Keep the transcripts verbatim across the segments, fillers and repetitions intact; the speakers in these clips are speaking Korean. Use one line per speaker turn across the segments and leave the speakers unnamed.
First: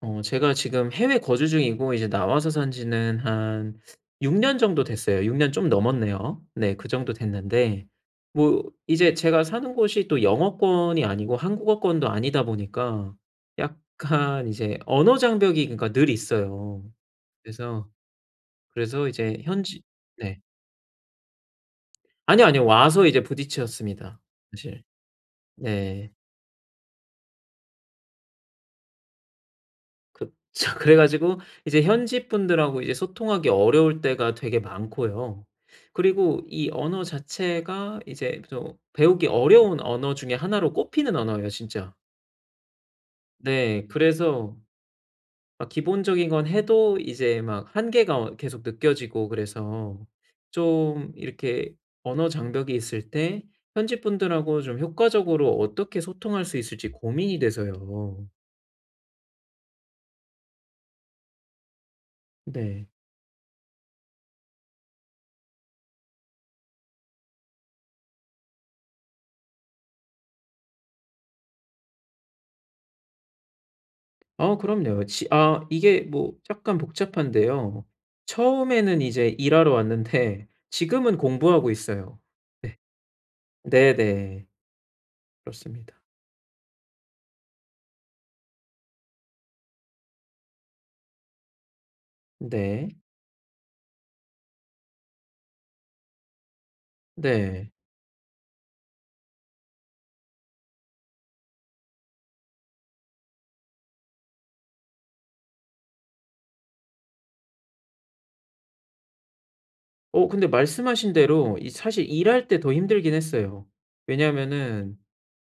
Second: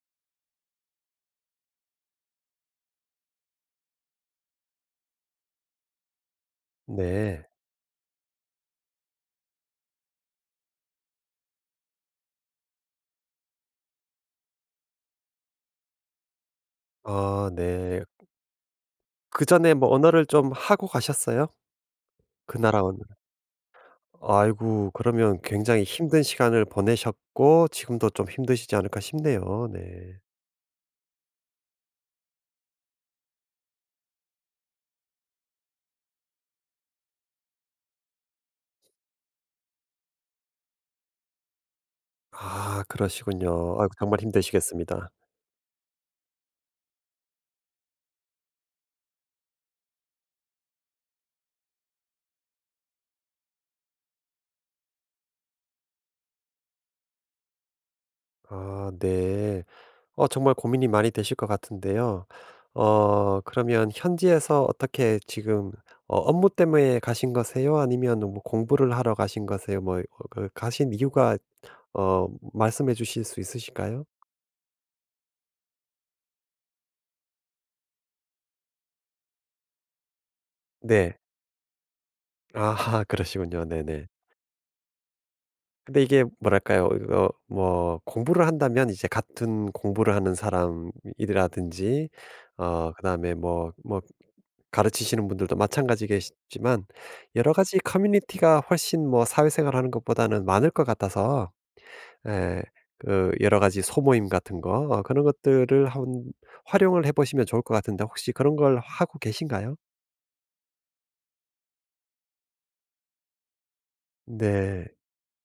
어 제가 지금 해외 거주 중이고 이제 나와서 산 지는 한 육 년 정도 됐어요. 육 년 좀 넘었네요. 네, 그 정도
네.
됐는데 뭐 이제 제가 사는 곳이 또 영어권이 아니고 한국어권도 아니다 보니까 약간 이제 언어 장벽이 그러니까 늘 있어요.
아
그래서,
네.
그래서 이제
그전에
현지
뭐 언어를
네.
좀 하고 가셨어요?
아니요,
그
아니요.
나라 언어를?
와서 이제 부딪혔습니다, 사실.
아이고, 그러면 굉장히
네.
힘든 시간을 보내셨고 지금도 좀 힘드시지 않을까 싶네요. 네.
그쵸. 그래 가지고 이제 현지 분들하고 이제 소통하기 어려울 때가 되게 많고요. 그리고 이 언어 자체가 이제 또 배우기 어려운 언어 중에 하나로 꼽히는 언어예요, 진짜.
아, 그러시군요.
네.
아이고 정말
그래서
힘드시겠습니다.
막 기본적인 건 해도 이제 막 한계가 어 계속 느껴지고, 그래서 좀 이렇게 언어 장벽이 있을 때 현지 분들하고 좀 효과적으로 어떻게 소통할 수 있을지 고민이 돼서요.
아 네. 어 정말 고민이 많이 되실 것 같은데요.
네.
어 그러면 현지에서 어떻게 지금 어 업무 때문에 가신 거세요? 아니면 뭐 공부를 하러 가신 거세요? 뭐 어 그 가신 이유가 어 말씀해 주실 수 있으실까요?
어 그럼요. 지 아 이게 뭐 약간 복잡한데요. 처음에는 이제 일하러 왔는데
네.
지금은 공부하고 있어요. 네.
아하, 그러시군요. 네네.
네네. 그렇습니다.
근데 이게 뭐랄까요? 이거 뭐 공부를 한다면 이제 같은 공부를 하는 사람이라든지 어
네.
그다음에 뭐 뭐 가르치시는 분들도 마찬가지겠지만 여러
네.
가지 커뮤니티가 훨씬 뭐 사회생활하는 것보다는 많을 것 같아서 예 그 여러 가지 소모임 같은 거 어 그런 것들을 한 활용을 해 보시면 좋을 것 같은데 혹시 그런 걸 하고 계신가요?
어 근데 말씀하신 대로 이 사실 일할 때 더 힘들긴 했어요.
네.
왜냐면은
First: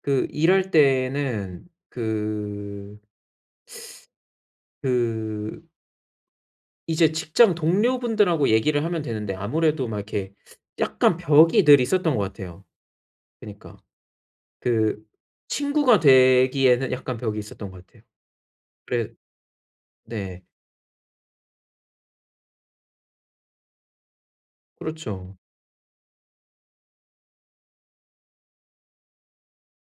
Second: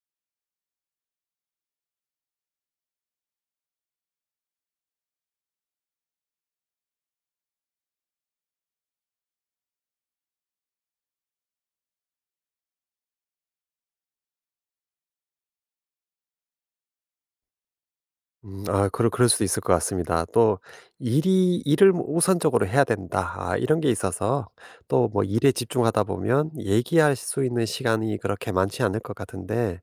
그 일할 때는 그 그 이제 직장 동료분들하고 얘기를 하면 되는데 아무래도 막 이렇게 약간 벽이 늘 있었던 것 같아요. 그니까. 러 그 친구가 되기에는 약간 벽이 있었던 것 같아요.
음, 아
그래.
그럴 그럴 수도 있을 것 같습니다.
네.
또 일이 '일을 뭐 우선적으로 해야 된다.' 아 이런 게 있어서 또 뭐
그렇죠.
일에 집중하다 보면 얘기할 수 있는 시간이 그렇게 많지 않을 것 같은데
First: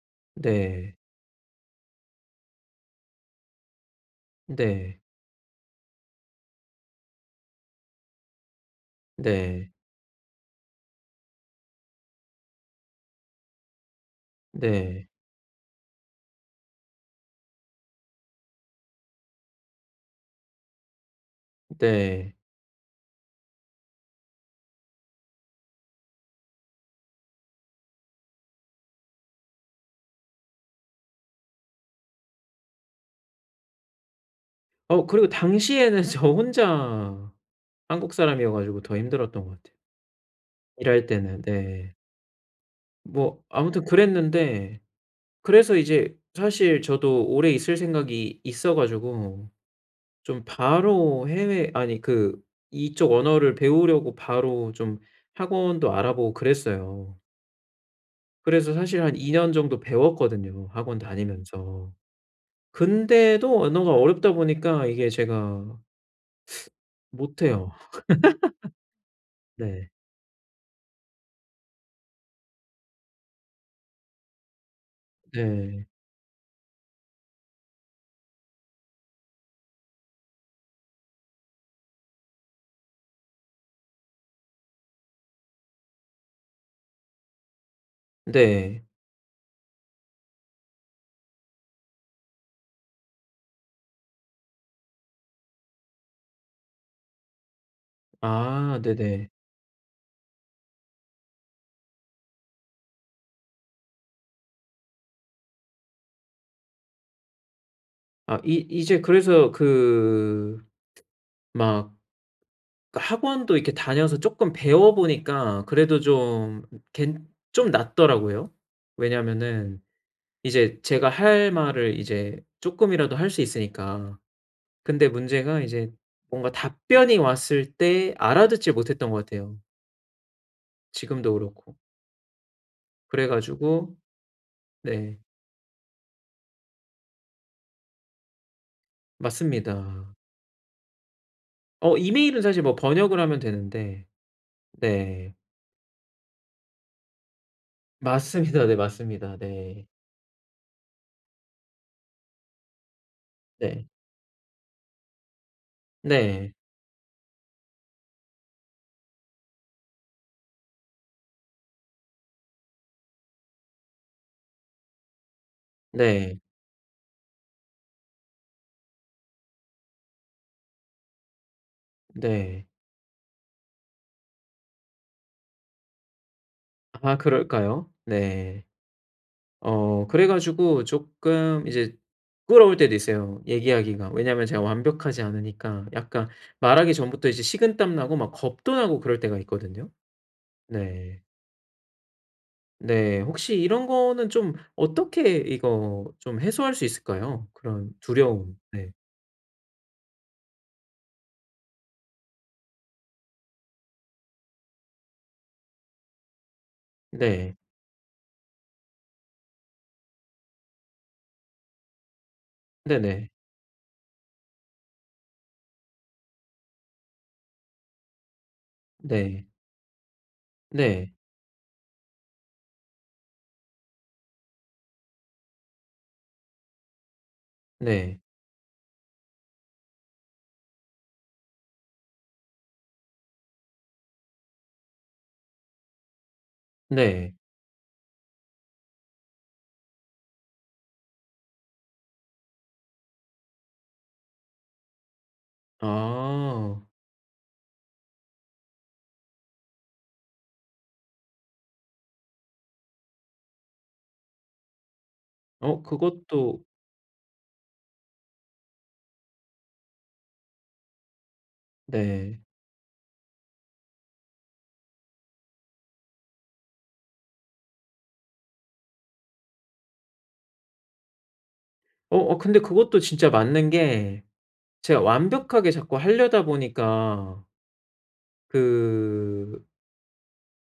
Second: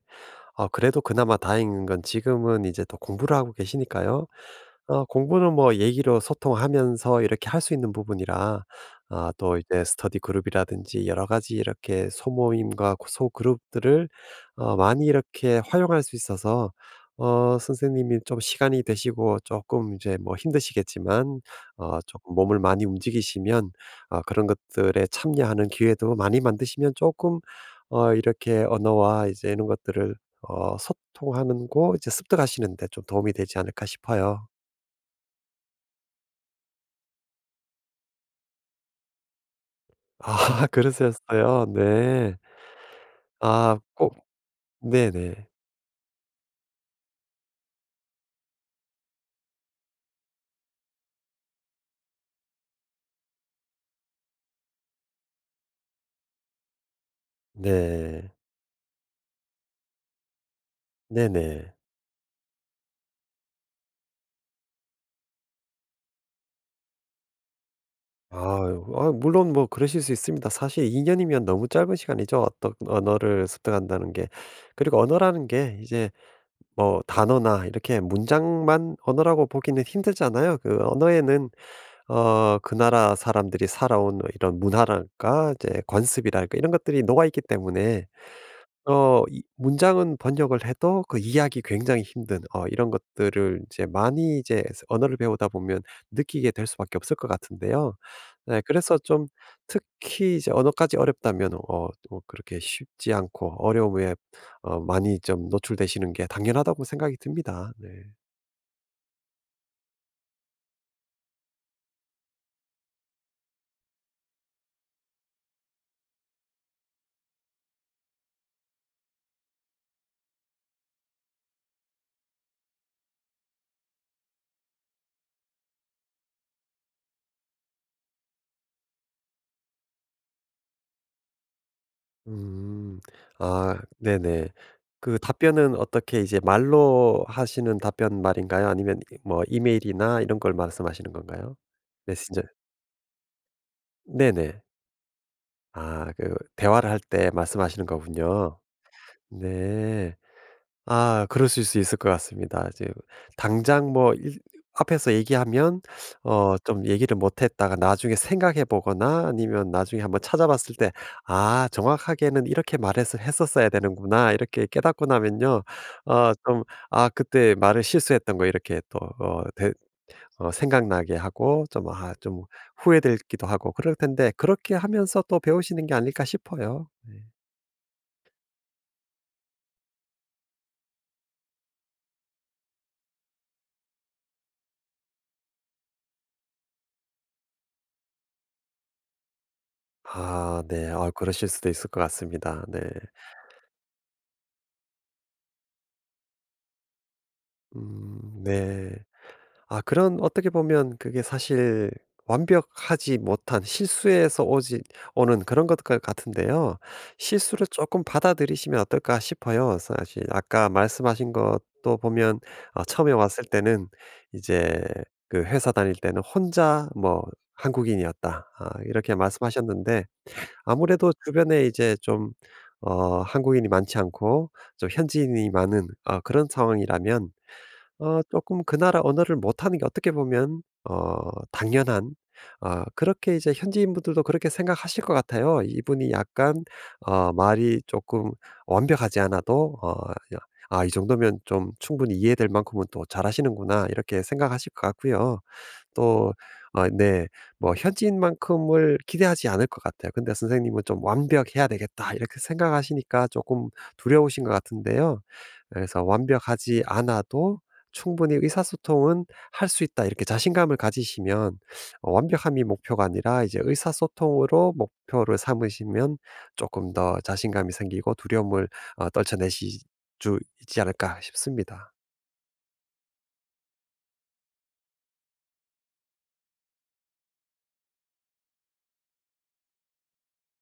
어,
네.
그래도 그나마 다행인 건 지금은 이제 또 공부를 하고 계시니까요.
네.
어 공부는 뭐 얘기로 소통하면서 이렇게 할 수 있는 부분이라 아 또
네.
이제 스터디 그룹이라든지 여러 가지 이렇게 소모임과 고 소그룹들을 어 많이
네.
이렇게 활용할 수 있어서 어 선생님이 좀 시간이 되시고 조금 이제 뭐 힘드시겠지만 어금
네.
몸을 많이 움직이시면 어, 그런 것들에 참여하는 기회도 많이 만드시면 조금 어 이렇게 언어와 이제 이런 것들을 어 소통하는 고 이제 습득하시는 데 좀 도움이 되지 않을까 싶어요.
어 그리고 당시에는 저 혼자 한국 사람이어 가지고 더 힘들었던 것 같아요,
아
일할 때는.
그러셨어요.
네.
네.
뭐
아
아무튼
꼭
그랬는데,
네네.
그래서 이제 사실 저도 오래 있을 생각이 있어 가지고 좀 바로 해외 아니 그 이쪽 언어를 배우려고 바로 좀 학원도 알아보고 그랬어요.
네.
그래서 사실 한 이 년 정도 배웠거든요, 학원
네네.
다니면서. 근데도 언어가 어렵다 보니까 이게 제가 못해요.
아유. 아 물론 뭐
네.
그러실 수 있습니다. 사실 이 년이면 너무 짧은 시간이죠. 어떤 언어를 습득한다는 게. 그리고 언어라는 게
네.
이제 뭐 단어나 이렇게 문장만 언어라고 보기는 힘들잖아요. 그 언어에는 어 그 나라 사람들이 살아온 이런 문화랄까 이제 관습이랄까 이런 것들이 녹아있기 때문에
네.
어 이 문장은 번역을 해도 그 이해하기 굉장히 힘든 어 이런 것들을 이제 많이 이제 언어를 배우다 보면 느끼게 될 수밖에 없을 것 같은데요. 네,
아
그래서 좀
네네.
특히 이제 언어까지 어렵다면 어 또 그렇게 쉽지 않고 어려움에 어 많이 좀 노출되시는 게 당연하다고 생각이 듭니다. 네.
아 이 이제 그래서 그 막 학원도 이렇게 다녀서 쪼끔 배워 보니까 그래도 좀 괜 좀 낫더라고요. 왜냐하면은 이제 제가 할 말을 이제 쪼끔이라도 할 수 있으니까. 근데 문제가 이제 뭔가 답변이 왔을 때 알아듣지 못했던 것 같아요, 지금도 그렇고.
음.
그래
아
가지고.
네네.
네.
그 답변은 어떻게 이제 말로 하시는 답변 말인가요? 아니면 뭐
맞습니다.
이메일이나 이런 걸 말씀하시는 건가요?
어
메신저
이메일은 사실 뭐 번역을 하면 되는데.
네네.
네.
아 그 대화를 할 때 말씀하시는 거군요.
맞습니다. 네, 맞습니다. 네.
네. 아 그러실 수 있을 것 같습니다. 이제
네.
당장 뭐 일 앞에서 얘기하면
네.
어 좀 얘기를 못 했다가 나중에 생각해 보거나 아니면 나중에 한번 찾아봤을 때 '아 정확하게는 이렇게 말해서 했었어야 되는구나.' 이렇게 깨닫고 나면요. 어
네.
좀 '아 그때 말을 실수했던 거.' 이렇게 또어되 어 생각나게 하고 좀 아 좀
네.
후회되기도 하고 그럴 텐데 그렇게 하면서 또 배우시는 게 아닐까 싶어요. 네.
아 그럴까요? 네. 어 그래 가지고 쪼끔 이제 부끄러울 때도 있어요, 얘기하기가. 왜냐하면 제가 완벽하지 않으니까 약간 말하기 전부터 이제 식은땀 나고 막 겁도 나고 그럴 때가 있거든요.
아 네. 아
네.
그러실 수도 있을 것 같습니다. 네.
네. 혹시 이런 거는 좀 어떻게 이거 좀 해소할 수 있을까요? 그런
음
두려움.
네.
네.
아 그런 어떻게 보면 그게 사실 완벽하지 못한 실수에서 오지 오는 그런 것 같- 같은데요.
네.
실수를 조금 받아들이시면 어떨까 싶어요. 사실 아까 말씀하신 것도 보면 어
네
처음에
네.
왔을 때는 이제 그 회사 다닐 때는 혼자 뭐 "한국인이었다." 아 이렇게
네.
말씀하셨는데 아무래도
네.
주변에 이제 좀 어 한국인이 많지 않고 좀 현지인이 많은 어 그런 상황이라면
네.
어 조금 그 나라 언어를 못하는 게 어떻게 보면 어 당연한 어 그렇게 이제 현지인분들도 그렇게 생각하실 것 같아요. 이분이 약간 어
네.
말이 조금 완벽하지 않아도 어 야 '아 이 정도면 좀 충분히 이해될 만큼은 또 잘하시는구나.' 이렇게 생각하실 것 같고요. 또
아.
어 네 뭐 현지인만큼을 기대하지 않을 것 같아요. 근데 선생님은 좀 '완벽해야 되겠다.' 이렇게 생각하시니까 조금 두려우신 것 같은데요.
어
그래서
그것도.
완벽하지 않아도 충분히 의사소통은 할 수 있다 이렇게 자신감을 가지시면 어
네.
완벽함이 목표가 아니라 이제 의사소통으로 목표를 삼으시면 조금 더 자신감이 생기고 두려움을 어 떨쳐내실 있지 않을까 싶습니다.
어 어 근데 그것도 진짜 맞는 게 제가 완벽하게 자꾸 하려다 보니까 그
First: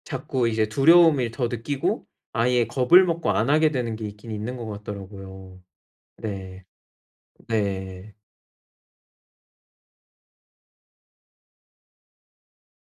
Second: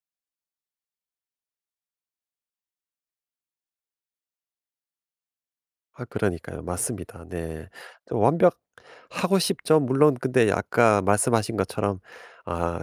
자꾸 이제 두려움을 더 느끼고 아예 겁을 먹고 안 하게 되는 게 있긴 있는 것 같더라고요.
아 그러니까요.
네.
맞습니다. 네.
네.
좀 완벽하고 싶죠. 물론, 근데 아까 말씀하신 것처럼 아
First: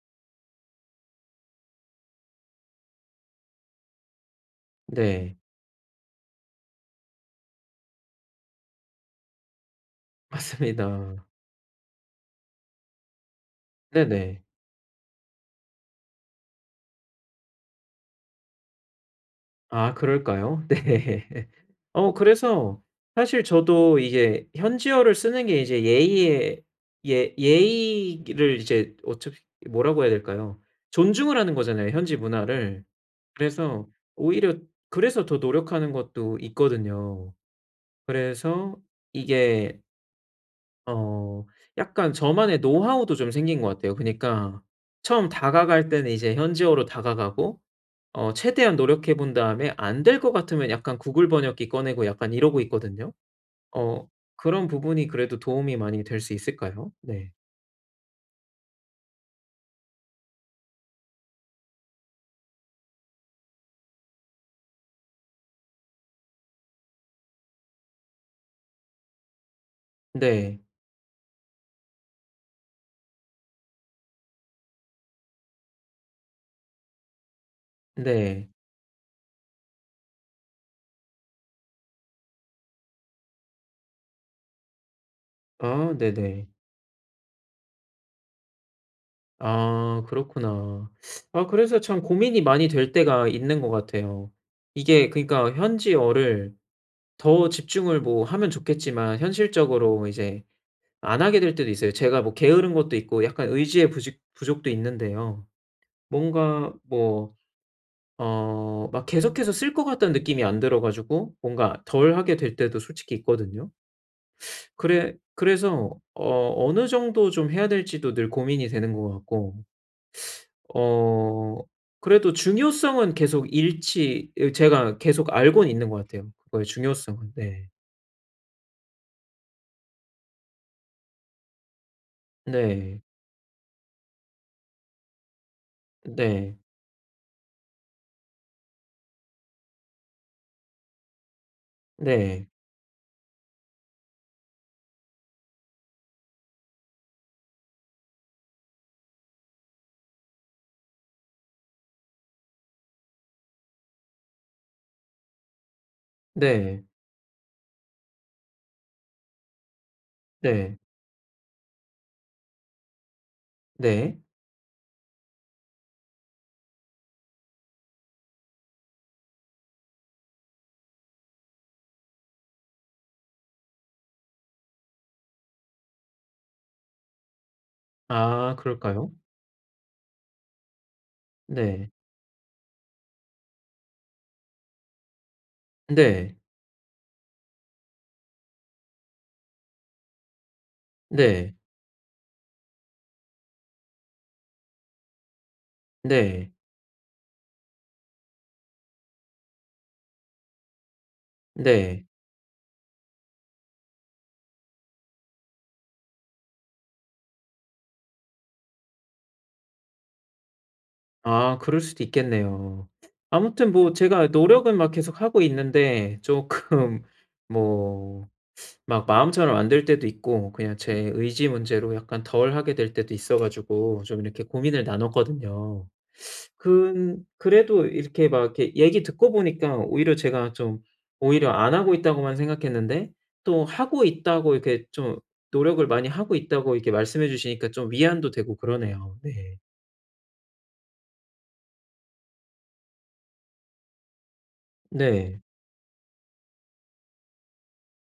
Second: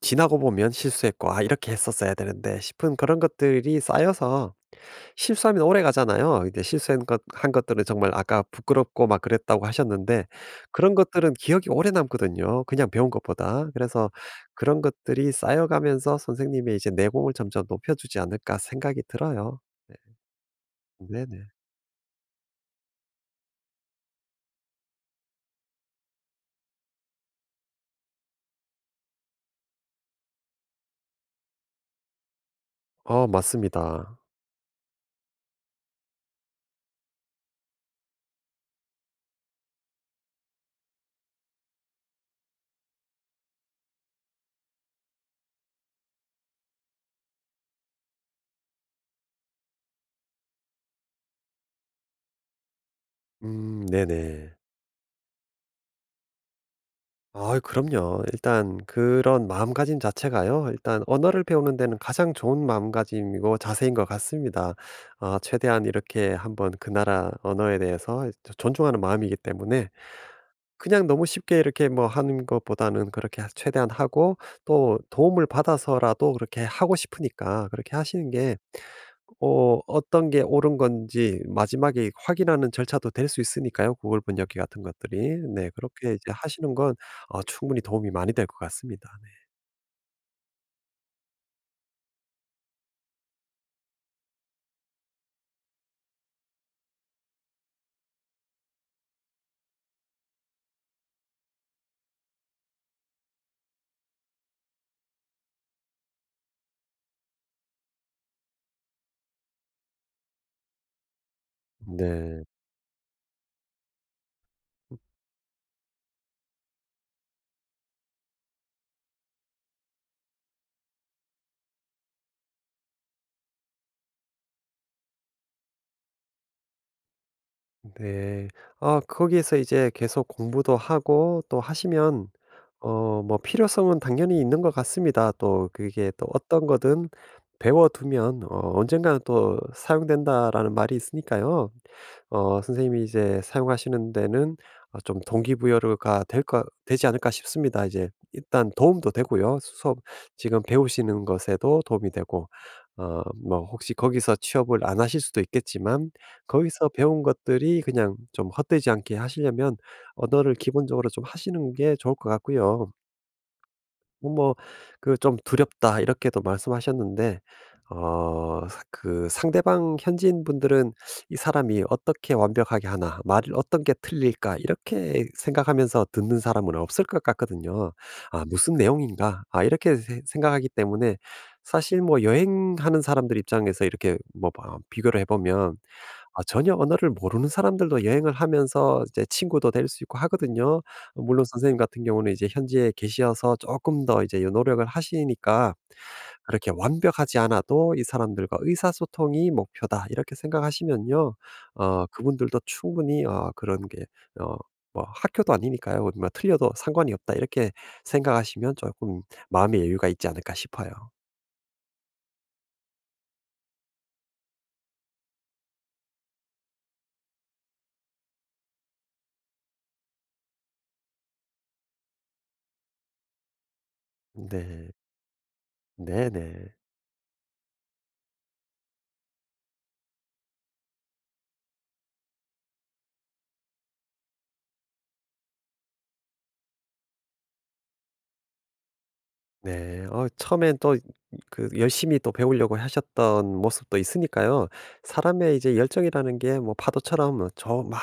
지나고 보면 실수했고 '아 이렇게 했었어야 되는데.' 싶은 그런 것들이 쌓여서
네.
실수하면 오래가잖아요. 이제 실수한 것 한 것들은 정말 아까 부끄럽고 막 그랬다고 하셨는데 그런
맞습니다.
것들은 기억이 오래 남거든요, 그냥 배운 것보다. 그래서
네네.
그런 것들이 쌓여가면서 선생님의 이제 내공을 점점 높여주지 않을까 생각이 들어요.
아
네.
그럴까요?
네네.
네. 어 그래서 사실 저도 이게 현지어를 쓰는 게 이제 예의에 예 예의를 이제 어차피 뭐라고 해야 될까요? 존중을 하는 거잖아요, 현지 문화를.
어
그래서
맞습니다.
오히려 그래서 더 노력하는 것도 있거든요. 그래서 이게 어 약간 저만의 노하우도 좀 생긴 것 같아요. 그니까 러 처음 다가갈 때는 이제 현지어로 다가가고 어 최대한 노력해 본 다음에 안 될 것 같으면 약간 구글 번역기 꺼내고 약간 이러고 있거든요.
음
어
네네.
그런 부분이 그래도 도움이 많이 될 수 있을까요? 네.
아 그럼요. 일단 그런 마음가짐 자체가요. 일단 언어를 배우는 데는 가장 좋은 마음가짐이고 자세인 것 같습니다. 아 최대한 이렇게 한번 그 나라 언어에 대해서 존중하는 마음이기 때문에
네.
그냥 너무 쉽게 이렇게 뭐 하는 것보다는 그렇게 하 최대한 하고 또 도움을 받아서라도 그렇게 하고 싶으니까 그렇게 하시는
네.
게 어 어떤 게 옳은 건지 마지막에 확인하는 절차도 될 수 있으니까요, 구글 번역기 같은 것들이. 네
아
그렇게 이제
네네.
하시는 건 어 충분히 도움이 많이 될 것 같습니다. 네.
아 그렇구나. 아 그래서 참 고민이 많이 될 때가 있는 것 같아요. 이게 그러니까 현지어를 더 집중을 뭐 하면 좋겠지만 현실적으로 이제 안 하게 될 때도 있어요. 제가 뭐 게으른 것도 있고 약간 의지의 부직 부족도 있는데요. 뭔가 뭐 어 막 계속해서 쓸 것 같다는 느낌이 안 들어 가지고 뭔가 덜 하게
네.
될 때도 솔직히 있거든요. 그래 그래서 어 어느 정도 좀 해야 될지도 늘 고민이 되는 것 같고 어 그래도 중요성은 계속 일치 제가 계속 알고는 있는 것 같아요, 그거의 중요성은. 네.
네. 아 거기에서 이제 계속 공부도 하고 또 하시면
네.
어 뭐 필요성은 당연히 있는 것 같습니다. 또 그게 또
네.
어떤 거든 배워 두면 어 언젠가는 또 사용된다라는 말이 있으니까요.
네.
어 선생님이 이제 사용하시는 데는 어 좀 동기부여가 될까 되지 않을까 싶습니다. 이제 일단 도움도 되고요. 수업 지금 배우시는 것에도 도움이 되고 어 뭐 혹시 거기서 취업을 안 하실 수도 있겠지만
네.
거기서 배운 것들이 그냥 좀 헛되지 않게 하시려면 언어를
네.
기본적으로 좀 하시는 게 좋을 것 같고요.
네.
어, 뭐그 좀 두렵다 이렇게도 말씀하셨는데 어 사- 그 상대방 현지인 분들은 '이 사람이 어떻게 완벽하게 하나? 말을 어떤 게 틀릴까?' 이렇게 생각하면서 듣는 사람은 없을 것 같거든요. '아
아
무슨
그럴까요?
내용인가?' 아 이렇게 세 생각하기 때문에
네.
사실 뭐 여행하는 사람들 입장에서 이렇게 뭐 봐 비교를 해 보면
네.
아 전혀 언어를 모르는 사람들도 여행을 하면서 이제 친구도 될 수 있고 하거든요. 물론
네.
선생님 같은 경우는 이제 현지에 계셔서 조금 더 이제 요 노력을 하시니까
네.
그렇게 '완벽하지 않아도 이 사람들과 의사소통이 목표다.' 이렇게 생각하시면요.
네.
어 그분들도 충분히 어 그런 게 어 뭐 학교도 아니니까요. 뭐 틀려도 상관이 없다 이렇게 생각하시면 조금 마음의 여유가 있지 않을까 싶어요.
아 그럴 수도 있겠네요. 아무튼 뭐 제가 노력은 막 계속하고 있는데 조금 뭐 막 마음처럼 안 될 때도 있고 그냥 제 의지 문제로 약간 덜 하게 될 때도 있어 가지고 좀 이렇게 고민을
네.
나눴거든요.
네네.
근 그래도 이렇게 막 이렇게 얘기 듣고 보니까 오히려 제가 좀 오히려 안 하고 있다고만 생각했는데 또 하고 있다고 이렇게 좀 노력을 많이 하고 있다고 이렇게 말씀해 주시니까 좀 위안도 되고 그러네요. 네.
네. 어 처음엔 또 그 열심히 또 배우려고 하셨던 모습도 있으니까요.
네.
사람의 이제 열정이라는 게 뭐 파도처럼 뭐 저막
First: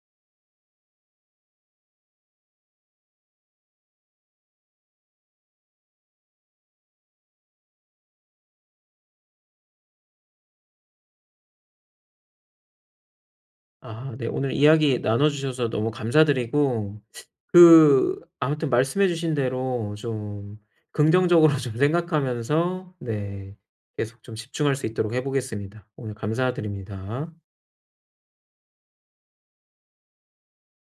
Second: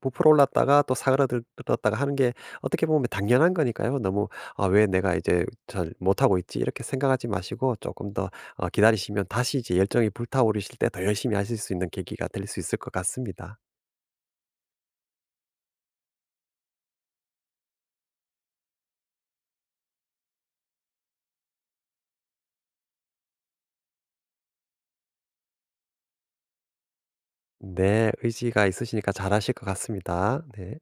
부풀어 올랐다가 또 사그라들었다가 하는 게 어떻게 보면 당연한 거니까요. 너무 '아 왜 내가 이제 잘 못하고 있지?' 이렇게 생각하지 마시고 조금 더 어 기다리시면 다시 이제 열정이 불타오르실 때 더 열심히 하실 수 있는 계기가 될 수 있을 것 같습니다.
아 네. 오늘 이야기 나눠 주셔서 너무 감사드리고 그 아무튼 말씀해 주신 대로 좀 긍정적으로 좀 생각하면서 네 계속 좀 집중할 수 있도록 해 보겠습니다. 오늘 감사드립니다.
네. 의지가 있으시니까 잘하실 것 같습니다. 네.